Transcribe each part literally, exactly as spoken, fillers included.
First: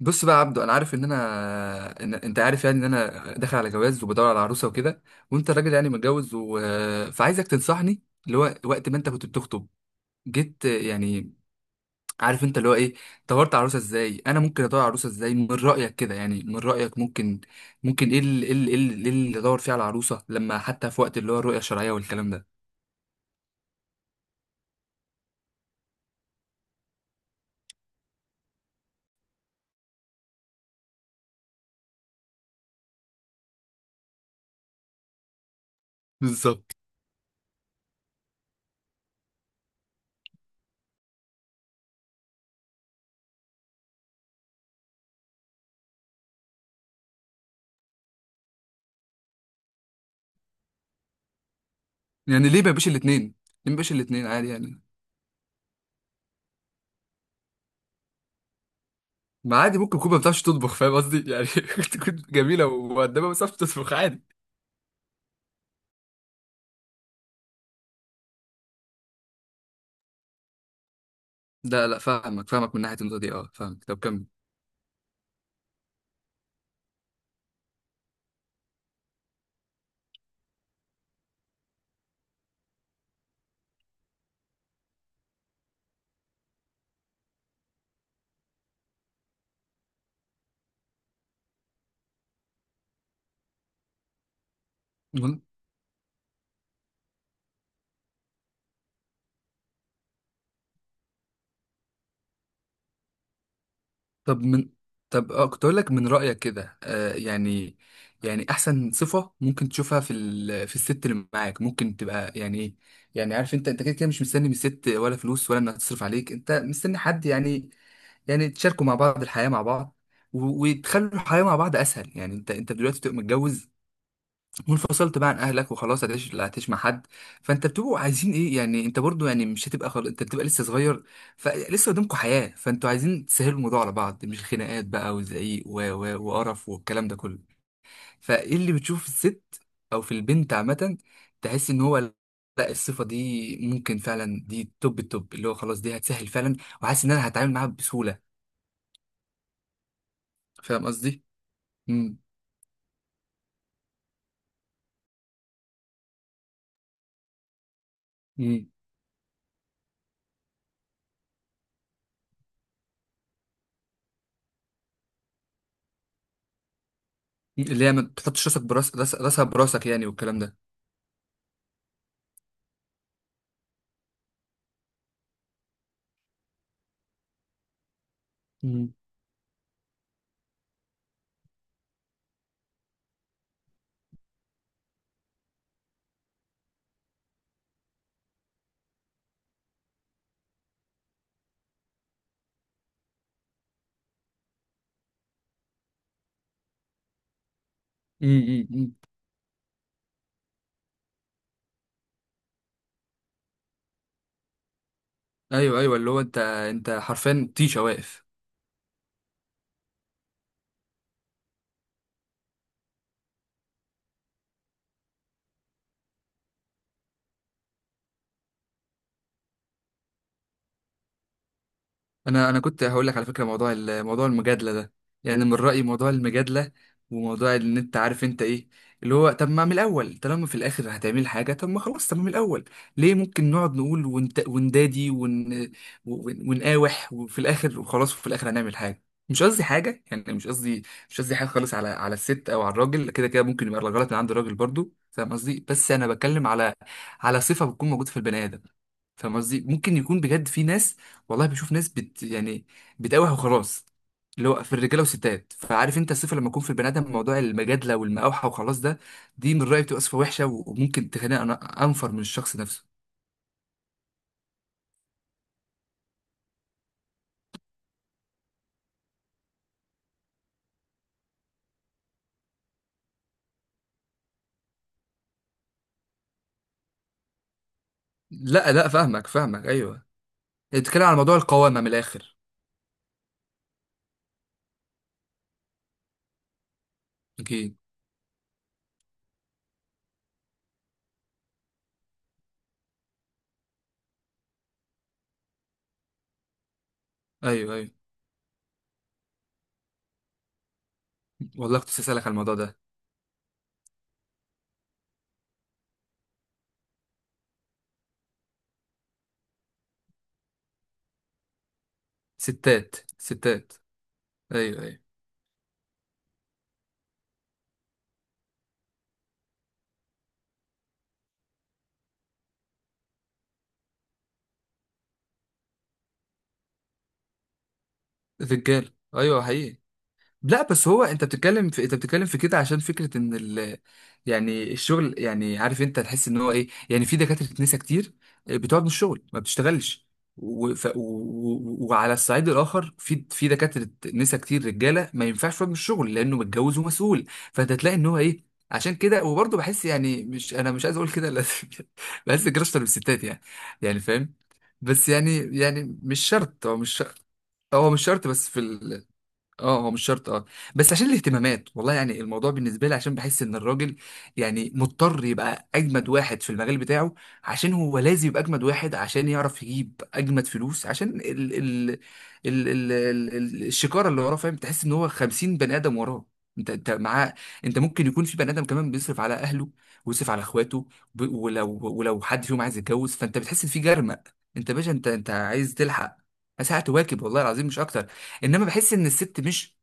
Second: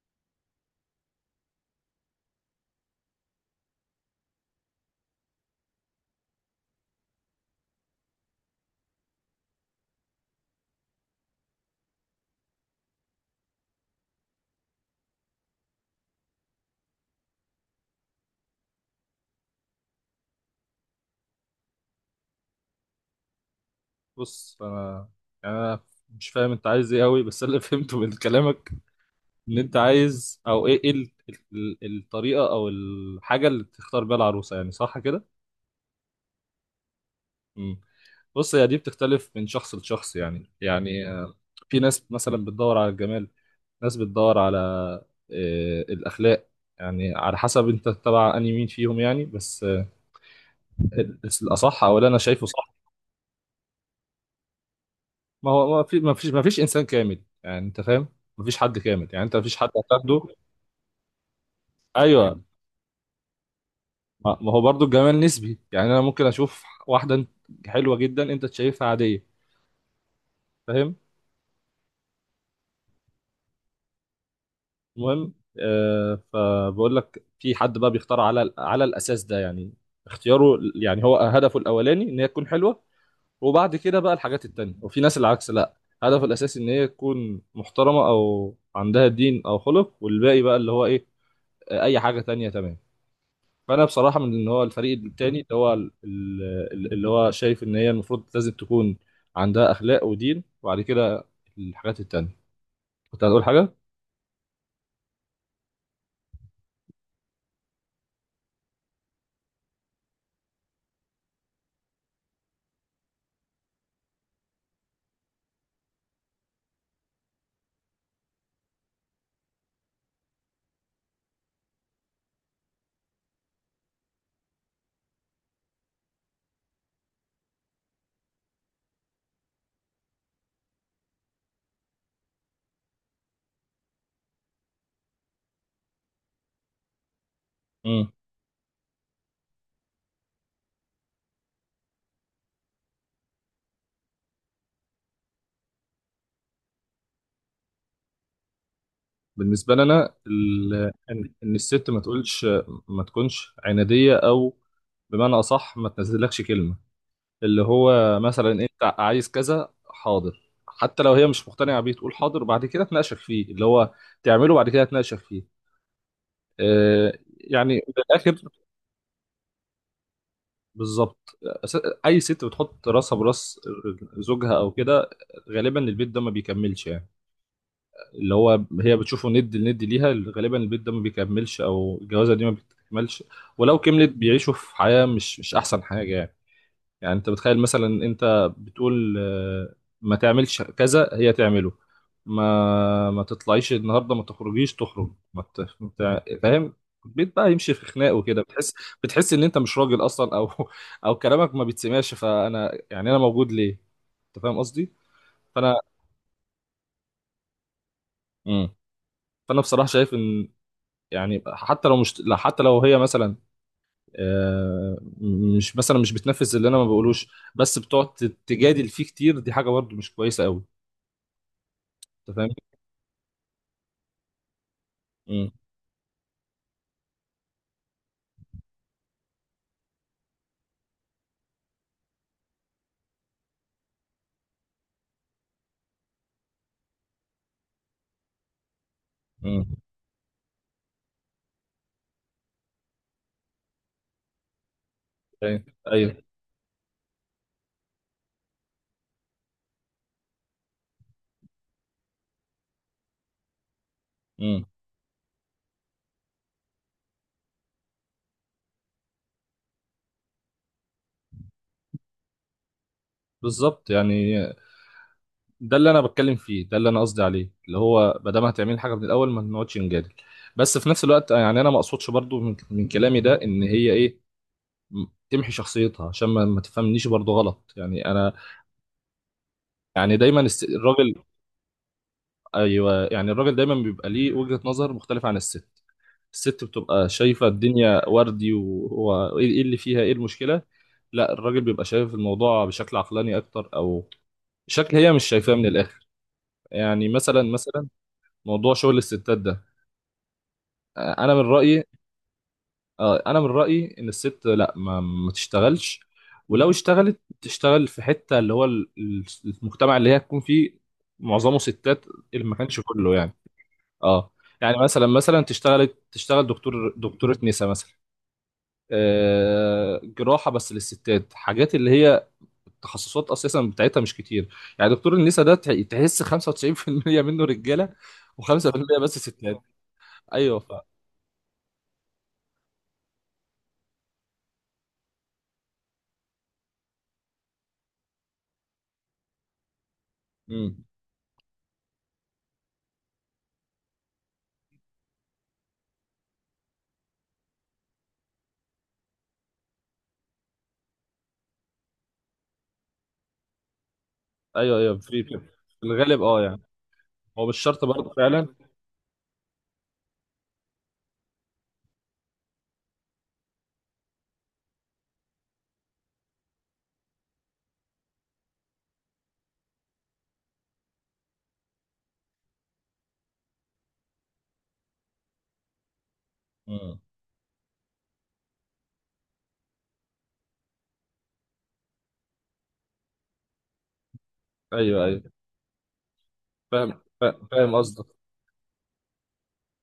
بص بقى يا عبدو، انا عارف ان انا إن... انت عارف، يعني ان انا داخل على جواز وبدور على عروسه وكده. وانت راجل يعني متجوز و... فعايزك تنصحني. اللي هو وقت ما انت كنت بتخطب، جيت يعني، عارف انت اللي هو ايه، دورت على عروسه ازاي؟ انا ممكن ادور على عروسه ازاي من رايك كده؟ يعني من رايك ممكن ممكن ايه اللي إيه اللي إيه اللي إيه اللي ادور فيه على عروسه، لما حتى في وقت اللي هو الرؤيه الشرعيه والكلام ده؟ بص انا يعني انا مش فاهم انت عايز ايه قوي، بس أنا اللي فهمته من كلامك ان انت عايز، او ايه ايه ال- ال- الطريقه او الحاجه اللي تختار بيها العروسه، يعني صح كده؟ بالظبط. امم بص، هي دي بتختلف من شخص لشخص، يعني يعني آه، في ناس مثلا بتدور على الجمال، ناس بتدور على آه، الاخلاق، يعني على حسب انت تبع انهي مين فيهم يعني، بس آه، ال- الاصح او اللي انا شايفه يعني ليه ما صح. بيبقاش الاثنين؟ ليه ما بيبقاش الاثنين عادي يعني؟ ما هو ما في ما فيش ما فيش انسان كامل يعني، انت فاهم؟ ما فيش حد كامل، يعني انت ما فيش ما حد عادي، ممكن تكون ما هتاخده. بتعرفش تطبخ، فاهم قصدي يعني؟ ممكن تكون ايوه، جميله ومؤدبه بس ما بتعرفش تطبخ، عادي. ما ما هو برضو الجمال نسبي، يعني انا ممكن اشوف واحده حلوه جدا انت شايفها عاديه، فاهم؟ لا لا، فاهمك فاهمك من ناحيه النقطه دي، اه فاهمك، طب كمل. المهم، آه فبقول لك، في حد بقى بيختار على على الاساس ده يعني، اختياره يعني هو هدفه الاولاني ان هي تكون حلوه، وبعد كده بقى الحاجات التانية. وفي ناس العكس، لا، هدفه الاساسي ان هي تكون محترمه او عندها دين او خلق، والباقي بقى اللي هو ايه، آه، اي حاجه تانية. تمام. فانا بصراحه من اللي هو الفريق التاني، من- اللي هو ال- ال- اللي هو شايف ان هي المفروض لازم تكون عندها اخلاق ودين، وبعد كده الحاجات التانيه. كنت هتقول حاجه؟ طب من، طب اه كنت اقول لك، من رايك كده آه يعني، يعني احسن صفه ممكن تشوفها في ال... في الست اللي معاك ممكن تبقى يعني ايه؟ يعني عارف انت، انت كده كده مش مستني من الست ولا فلوس ولا انها تصرف عليك، انت مستني حد يعني، يعني تشاركوا مع بعض الحياه مع بعض، و- وتخلوا الحياه مع بعض اسهل. يعني انت انت دلوقتي بتبقى متجوز وانفصلت بقى عن اهلك وخلاص، هتعيش لا هتعيش مع حد. فانت بتبقوا عايزين ايه يعني؟ انت برضو يعني مش هتبقى خل... انت بتبقى لسه صغير، فلسه قدامكم حياة، فانتوا عايزين تسهلوا الموضوع على بعض، مش خناقات بقى وزعيق و... و... وقرف والكلام ده كله. امم فايه اللي بتشوف في الست او في البنت عامة، تحس ان هو لا الصفة دي ممكن فعلا دي توب التوب، اللي هو خلاص دي هتسهل فعلا، وحاسس ان انا هتعامل معاها بسهولة. بالنسبه لنا فاهم ال- قصدي؟ ان إن الست ما امم. تقولش، ما تكونش عناديه، او بمعنى اصح ما تنزلكش كلمه، اللي هو مثلا امم. انت عايز كذا، حاضر، حتى لو هي مش مقتنعه بيه تقول حاضر وبعد كده تناقشك فيه، اللي هو تعمله بعد كده تناقشك فيه. آه، يعني اللي هي من ما الاخر تحطش راسك براس راس- راسها براسك يعني، والكلام ده. بالظبط. أس- اي ست بتحط راسها براس زوجها او كده، غالبا البيت ده ما بيكملش يعني، اللي هو امم. هي بتشوفه ند لند ليها، غالبا البيت ده ما بيكملش او الجوازه دي ما بتكملش. ولو كملت بيعيشوا في حياه مش مش احسن حاجه يعني. يعني انت بتخيل مثلا، انت بتقول آه، ما تعملش كذا، هي تعمله، ما ما تطلعيش النهارده، ما تخرجيش تخرج، ما ت... ما تع- فاهم؟ البيت بقى يمشي في خناق وكده. بتحس، امم. بتحس ان انت مش راجل اصلا، او او كلامك ما بيتسمعش، فانا يعني انا موجود ليه؟ انت فاهم قصدي؟ فانا ايوه ايوه، اللي هو انت انت حرفيا طيشه واقف. مم. فانا بصراحه شايف ان، يعني حتى لو مش لا، حتى لو هي مثلا آه، مش مثلا مش بتنفذ اللي انا ما بقولوش، بس بتقعد تجادل فيه كتير، دي حاجه برضه مش كويسه قوي. انت انا فاهم؟ انا كنت هقول لك على فكره، موضوع ال- موضوع المجادله ده. يعني امم. من رايي، موضوع المجادله وموضوع ان انت عارف انت ايه، اللي هو طب ما من الاول طالما في الاخر هتعمل حاجه، طب ما خلاص، طب ما من الاول ليه ممكن نقعد نقول ونت... وندادي ون... ون- ونقاوح، وفي الاخر وخلاص وفي الاخر هنعمل حاجه. مش امم قصدي حاجه يعني، مش قصدي، مش قصدي حاجه خالص على على الست او على الراجل، كده كده ممكن يبقى الغلط من عند الراجل برضو، فاهم ايوه، قصدي؟ بس انا ايوه. بتكلم على على صفه بتكون موجوده في البني ادم. فاهم قصدي؟ ممكن يكون بجد في ناس، والله بشوف ناس بت يعني بتقاوح وخلاص، اللي هو امم. في الرجاله والستات. فعارف انت الصفه، لما يكون في البني ادم موضوع المجادله والمقاوحه وخلاص ده، دي من رايي بتبقى صفه وحشه، وممكن تخليني انا انفر من الشخص نفسه. بالظبط يعني، ده اللي انا بتكلم فيه، ده اللي انا قصدي عليه، اللي هو ما دام هتعمل حاجه من الاول، ما نقعدش نجادل. بس في نفس الوقت، آه، يعني انا ما اقصدش برضو من, من كلامي ده ان هي ايه، م- تمحي شخصيتها، عشان ما, ما تفهمنيش برضو غلط يعني. انا لا لا فاهمك فاهمك ايوه. يعني دايما الس- انت بتتكلم الراجل، على موضوع القوامه من الاخر. ايوه، يعني الراجل دايما بيبقى ليه وجهة نظر مختلفه عن الست. الست بتبقى شايفه اكيد. الدنيا وردي، وهو ايه، إيه اللي فيها، ايه المشكله، لا الراجل بيبقى شايف الموضوع بشكل عقلاني اكتر، او شكل هي مش شايفاه من الاخر. يعني مثلا ايوه مثلا، ايوه. موضوع شغل الستات ده، آه، انا من والله رايي، كنت اسالك على الموضوع ده. آه، انا من رايي ان الست لا، ما, ما تشتغلش، ولو اشتغلت تشتغل في حته اللي هو ال- ال- المجتمع اللي هي تكون فيه معظمه ستات، اللي ما كانش ستات كله يعني. ستات. اه، يعني ايوه ايوه. مثلا مثلا تشتغل، تشتغل دكتور، دكتوره نساء مثلا، آه، جراحه بس للستات، حاجات اللي هي التخصصات اساسا بتاعتها مش كتير. يعني دكتور النساء ده تح- تحس خمسة وتسعين في المية منه رجاله رجاله و5% بس ايوه ستات. حقيقي. ايوه، لا ف بس هو انت بتتكلم في انت بتتكلم في كده عشان فكره ان ال... يعني الشغل، يعني عارف انت تحس ان هو ايه؟ يعني في دكاتره نساء كتير بتقعد من الشغل ما بتشتغلش، مم. وف... و... و... وعلى الصعيد الاخر في في دكاتره نساء كتير رجاله ما ينفعش يقعد من الشغل لانه متجوز ومسؤول. فانت تلاقي ان هو ايه؟ عشان كده، وبرضه بحس، يعني مش انا مش عايز اقول كده، لا بحس كراشة بالستات يعني، يعني فاهم؟ ايوه، ايوه، بس في يعني، في في يعني مش الغالب اه يعني، شرط، هو مش شرط. هو مش شرط هو مش برضه شرط بس فعلا. في ال... اه هو مش شرط اه. بس عشان الاهتمامات، والله يعني الموضوع بالنسبه لي عشان بحس ان الراجل يعني مضطر يبقى اجمد واحد في المجال بتاعه، عشان هو لازم يبقى اجمد واحد عشان يعرف يجيب اجمد فلوس، عشان ال ال ال ال ال ال الشكاره اللي وراه. فاهم؟ تحس ان هو خمسين بني ادم وراه، انت انت مم. معاه. انت ممكن يكون في بني ادم كمان بيصرف على اهله ويصرف على اخواته، ب- ولو ولو حد فيهم عايز يتجوز فانت بتحس ان في جرمق، انت يا باشا ايوه، انت ايوه، انت عايز تلحق ساعة فاهم، تواكب، والله فا- العظيم فاهم مش قصدك. اكتر. انما بحس ان الست مش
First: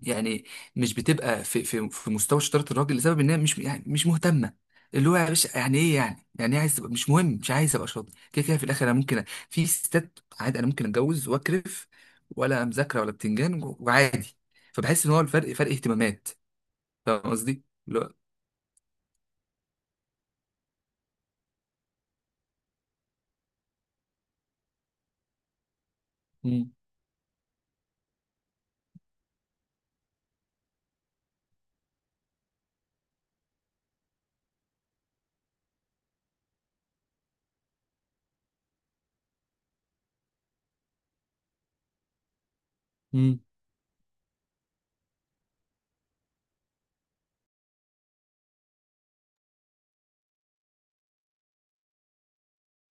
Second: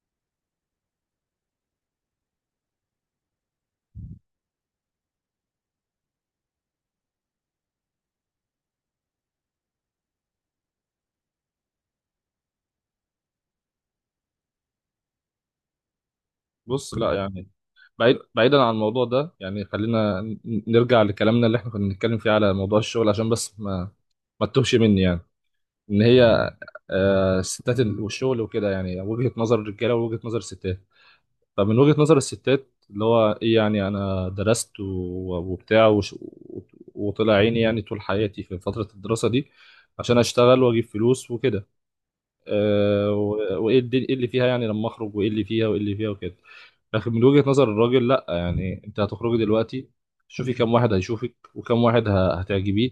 يعني، مش بتبقى في في في مستوى شطاره الراجل، لسبب انها مش يعني مش مهتمه. اللي هو يا باشا يعني ايه؟ يعني يعني ايه عايز تبقى مش مهم؟ مش عايز ابقى شاطر؟ كده كده في الاخر انا ممكن أ- في ستات عادي انا ممكن اتجوز واكرف، ولا مذاكره ولا بتنجان و- وعادي. فبحس ان هو الفرق، فرق اهتمامات. بص لا فاهم يعني، قصدي؟ اللي هو بعيد، بعيدا عن الموضوع ده يعني، خلينا ن- نرجع لكلامنا اللي احنا كنا بنتكلم فيه على موضوع الشغل، عشان بس ما ما تتوهش مني يعني، ان هي مم، آه، الستات ال- والشغل وكده، يعني وجهة نظر الرجاله ووجهة نظر الستات. فمن وجهة نظر الستات اللي هو ايه، يعني انا درست و- وبتاع وش- وطلع عيني يعني طول حياتي في فترة الدراسة دي عشان اشتغل واجيب فلوس وكده. أه، مم، و- وايه الد- إيه اللي فيها يعني لما اخرج، وايه اللي فيها وايه اللي فيها وكده. لكن من وجهة نظر الراجل، لا يعني، انت هتخرجي دلوقتي، شوفي كم واحد هيشوفك، وكم واحد ه- هتعجبيه،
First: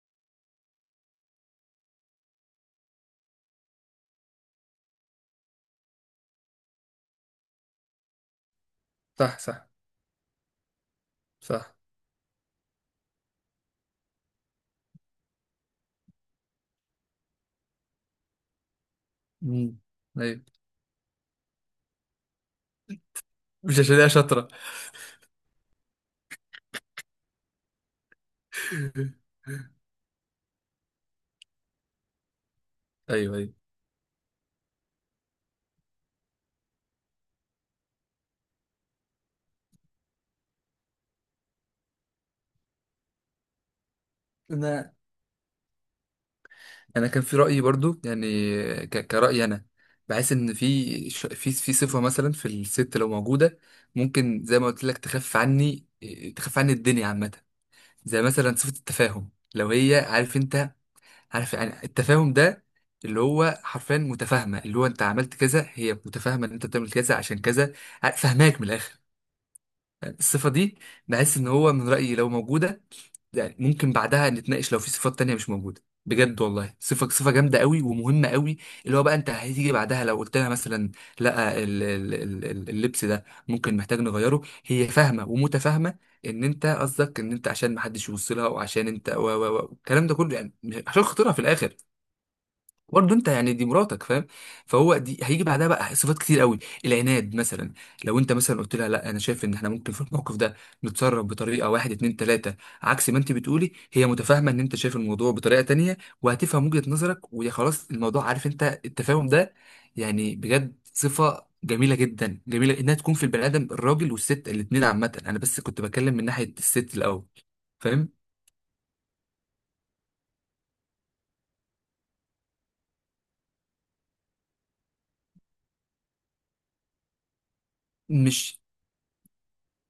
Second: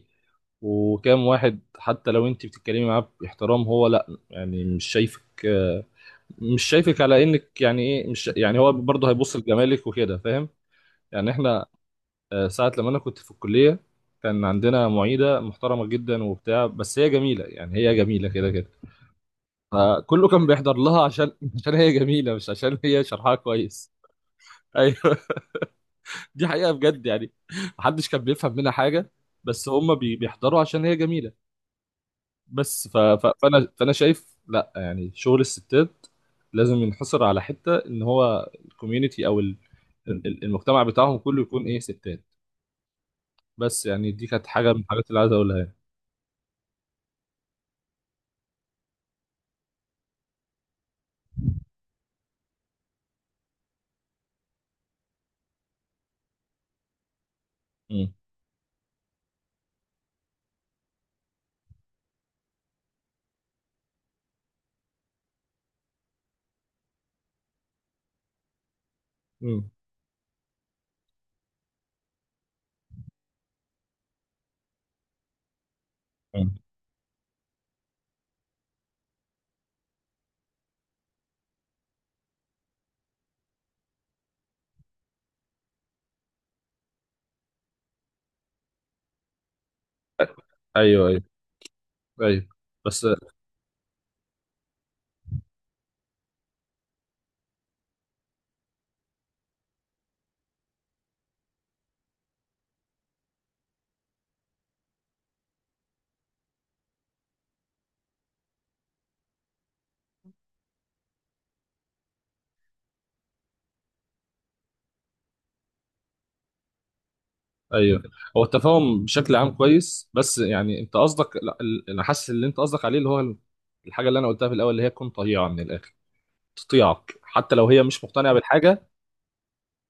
وكم واحد حتى لو انت بتتكلمي معاه باحترام، هو لا يعني مش شايفك، مش شايفك على انك يعني ايه، مش يعني هو برضه هيبص صح صح لجمالك وكده، فاهم؟ يعني احنا، صح. آه، ساعه لما انا كنت في الكليه، كان عندنا معيده محترمه جدا وبتاع، بس هي جميله، يعني هي جميله كده كده، مم، فكله ايوه، كان بيحضر لها عشان عشان هي جميله، مش عشان هي شرحها مش كويس. عشان هي شاطره. ايوه، دي حقيقه بجد يعني. محدش كان بيفهم منها حاجه، بس هم بي- بيحضروا عشان هي جميله. بس ف... ف... ايوه فانا فانا شايف لا، يعني شغل الستات لازم ينحصر على حته ان هو الكوميونتي او ال... ال- المجتمع بتاعهم كله يكون ايه، ستات. بس يعني دي كانت حاجه من ايوه. الحاجات اللي عايز اقولها يعني. انا كان في رايي برضو يعني، ك- كرايي انا، بحس ان في ش- في في صفه مثلا في الست لو موجوده، ممكن زي ما قلت لك تخف عني، تخف عني الدنيا عامه. مم. زي مثلا صفه التفاهم، لو هي عارف انت، عارف يعني التفاهم ده، اللي هو حرفيا متفاهمه، اللي هو انت عملت كذا هي متفاهمه ان انت بتعمل كذا عشان كذا، ع- فاهماك من الاخر. مم. الصفه دي بحس ان هو من رايي لو موجوده، يعني ممكن بعدها نتناقش لو في صفات تانية مش موجودة، بجد مم. والله صفة صفة جامدة قوي ومهمة قوي. اللي هو بقى انت هتيجي بعدها لو قلت لها مثلا لا، ال- ال- ال- ال- اللبس ده ممكن محتاج نغيره، هي فاهمة ومتفاهمة ان انت قصدك ان انت عشان محدش يبص لها، وعشان انت و و و الكلام ده كله يعني، مش- عشان ايوه، ايوه، خاطرها في الاخر. ايوه، بس برضه انت يعني دي مراتك، فاهم؟ فهو دي هيجي بعدها بقى صفات كتير قوي. العناد مثلا، لو انت مثلا قلت لها لا انا شايف ان احنا ممكن في الموقف ده نتصرف بطريقه واحد اتنين تلاته عكس ما انت بتقولي، هي متفاهمه ان انت شايف الموضوع بطريقه تانيه وهتفهم وجهه نظرك ويا خلاص الموضوع، عارف انت التفاهم ده؟ يعني بجد صفه جميله جدا، جميله انها تكون في البني ادم الراجل والست الاتنين عامه، انا بس كنت بتكلم من ناحيه الست الاول، ايوه، فاهم؟ هو التفاهم بشكل عام كويس، بس يعني انت قصدك لا، ال- انا حاسس اللي انت قصدك عليه اللي هو الحاجه اللي انا قلتها في الاول، اللي هي تكون طيعه من الاخر، تطيعك حتى لو هي مش مقتنعه مش بالحاجه،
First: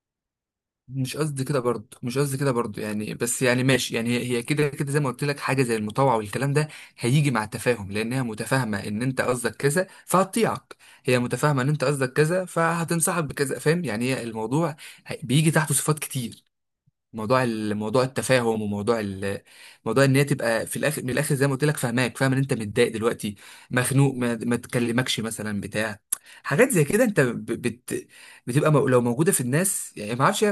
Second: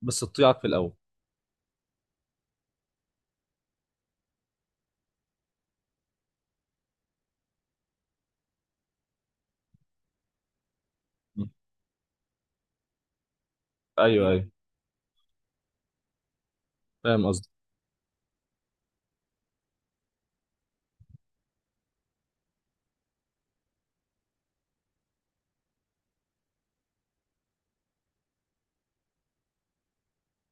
بس تطيعك في الاول. مش قصدي كده برضه، مش قصدي كده برضه يعني، بس يعني ماشي، يعني هي هي كده كده زي ما قلت لك، حاجه زي المطاوعه والكلام ده هيجي مع التفاهم، لانها متفاهمه ان انت قصدك كذا فهتطيعك، هي مم. متفاهمه ان انت قصدك كذا فهتنصحك بكذا. فاهم يعني؟ هي ايوه، ايوه، الموضوع هي- بيجي تحته صفات كتير. فاهم موضوع قصدك. ال- موضوع التفاهم، وموضوع ال- موضوع ان هي تبقى في الاخر من الاخر زي ما قلت لك فاهماك، فاهم ان انت متضايق دلوقتي مخنوق، ما, ما تكلمكش مثلا بتاع، حاجات زي كده انت ب- بت بتبقى مو- لو موجوده في الناس يعني ما اعرفش،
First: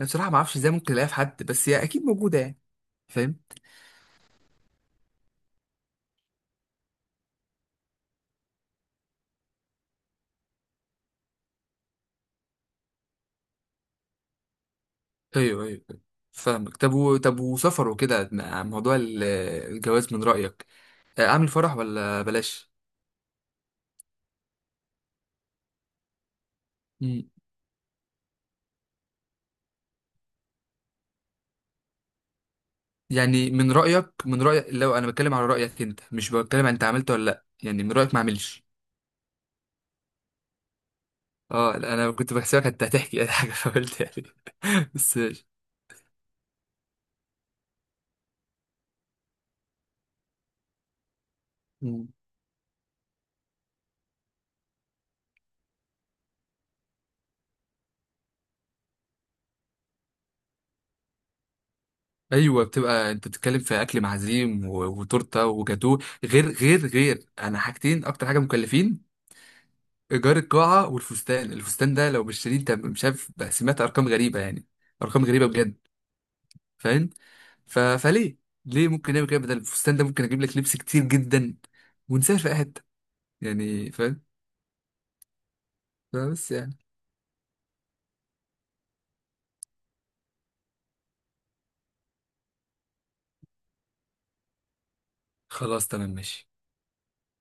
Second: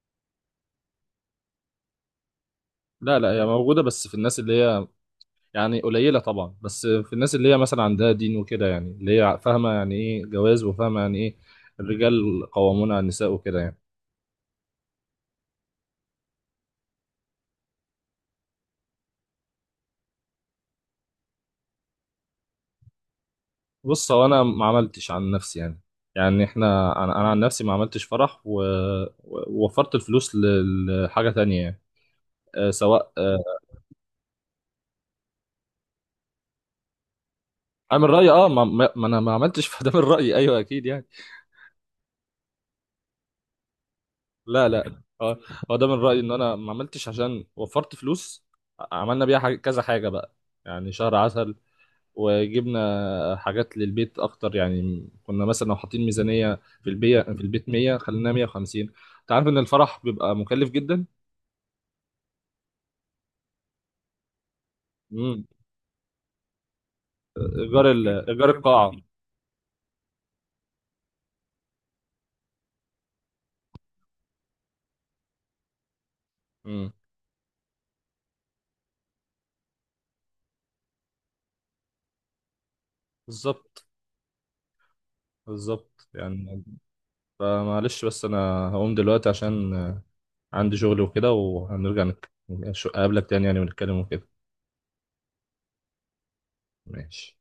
انا بصراحه ما اعرفش ازاي ممكن الاقيها في حد، بس هي اكيد موجوده يعني لا لا، فاهم. هي موجودة بس في الناس اللي هي، يعني قليلة طبعا، بس في الناس اللي هي مثلا عندها دين وكده يعني، اللي هي فاهمة يعني ايه جواز، وفاهمة يعني ايه الرجال قوامون على النساء وكده يعني. ايوه ايوه أيوة. فاهمك. طب و... طب وسفر وكده مع موضوع ال- الجواز، من رايك آه، اعمل فرح ولا بلاش؟ بص، هو انا ما عملتش عن نفسي يعني، يعني احنا انا مم. انا عن نفسي ما عملتش فرح و- و- ووفرت الفلوس ل- لحاجة تانية يعني، أه، سواء أه، يعني من رايك، من رايك لو انا بتكلم على رايك انت، مش بتكلم عن انت عملت ولا لا، يعني من انا من رايك ما رأيي اه ما, اعملش. ما ما انا ما عملتش، فده من رأيي، ايوه اكيد يعني. اه لا، انا كنت بحسبك انت هتحكي اي حاجه فقلت يعني لا لا بس اه، ماشي. هو ده من رأيي ان انا ما عملتش عشان وفرت فلوس، عملنا بيها حاجة، كذا حاجة بقى، يعني شهر عسل، مم. وجبنا حاجات للبيت اكتر. يعني كنا مثلا لو حاطين ميزانية في البيت، في البيت مية، خلينا مية وخمسين. انت عارف ان الفرح بيبقى مكلف جدا. ايوه بتبقى انت بتتكلم في اكل معزيم و- امم. وتورته وجاتوه، غير غير غير انا ايجار حاجتين ال... اكتر حاجه ايجار القاعة. مكلفين. ايجار القاعه والفستان، الفستان ده لو مش شاريه انت مش عارف بقى، سمعت ارقام غريبه يعني، ارقام غريبه بجد امم. فاهم. ف... فليه ليه ممكن نعمل كده؟ بدل الفستان ده ممكن اجيب لك لبس كتير جدا ونسافر في أي حته، بالظبط، يعني فاهم؟ بالظبط بس يعني. يعني فمعلش، بس انا هقوم دلوقتي عشان عندي شغل وكده، وهنرجع نك- نش- اقابلك تاني يعني ونتكلم وكده. خلاص تمام ماشي. ماشي.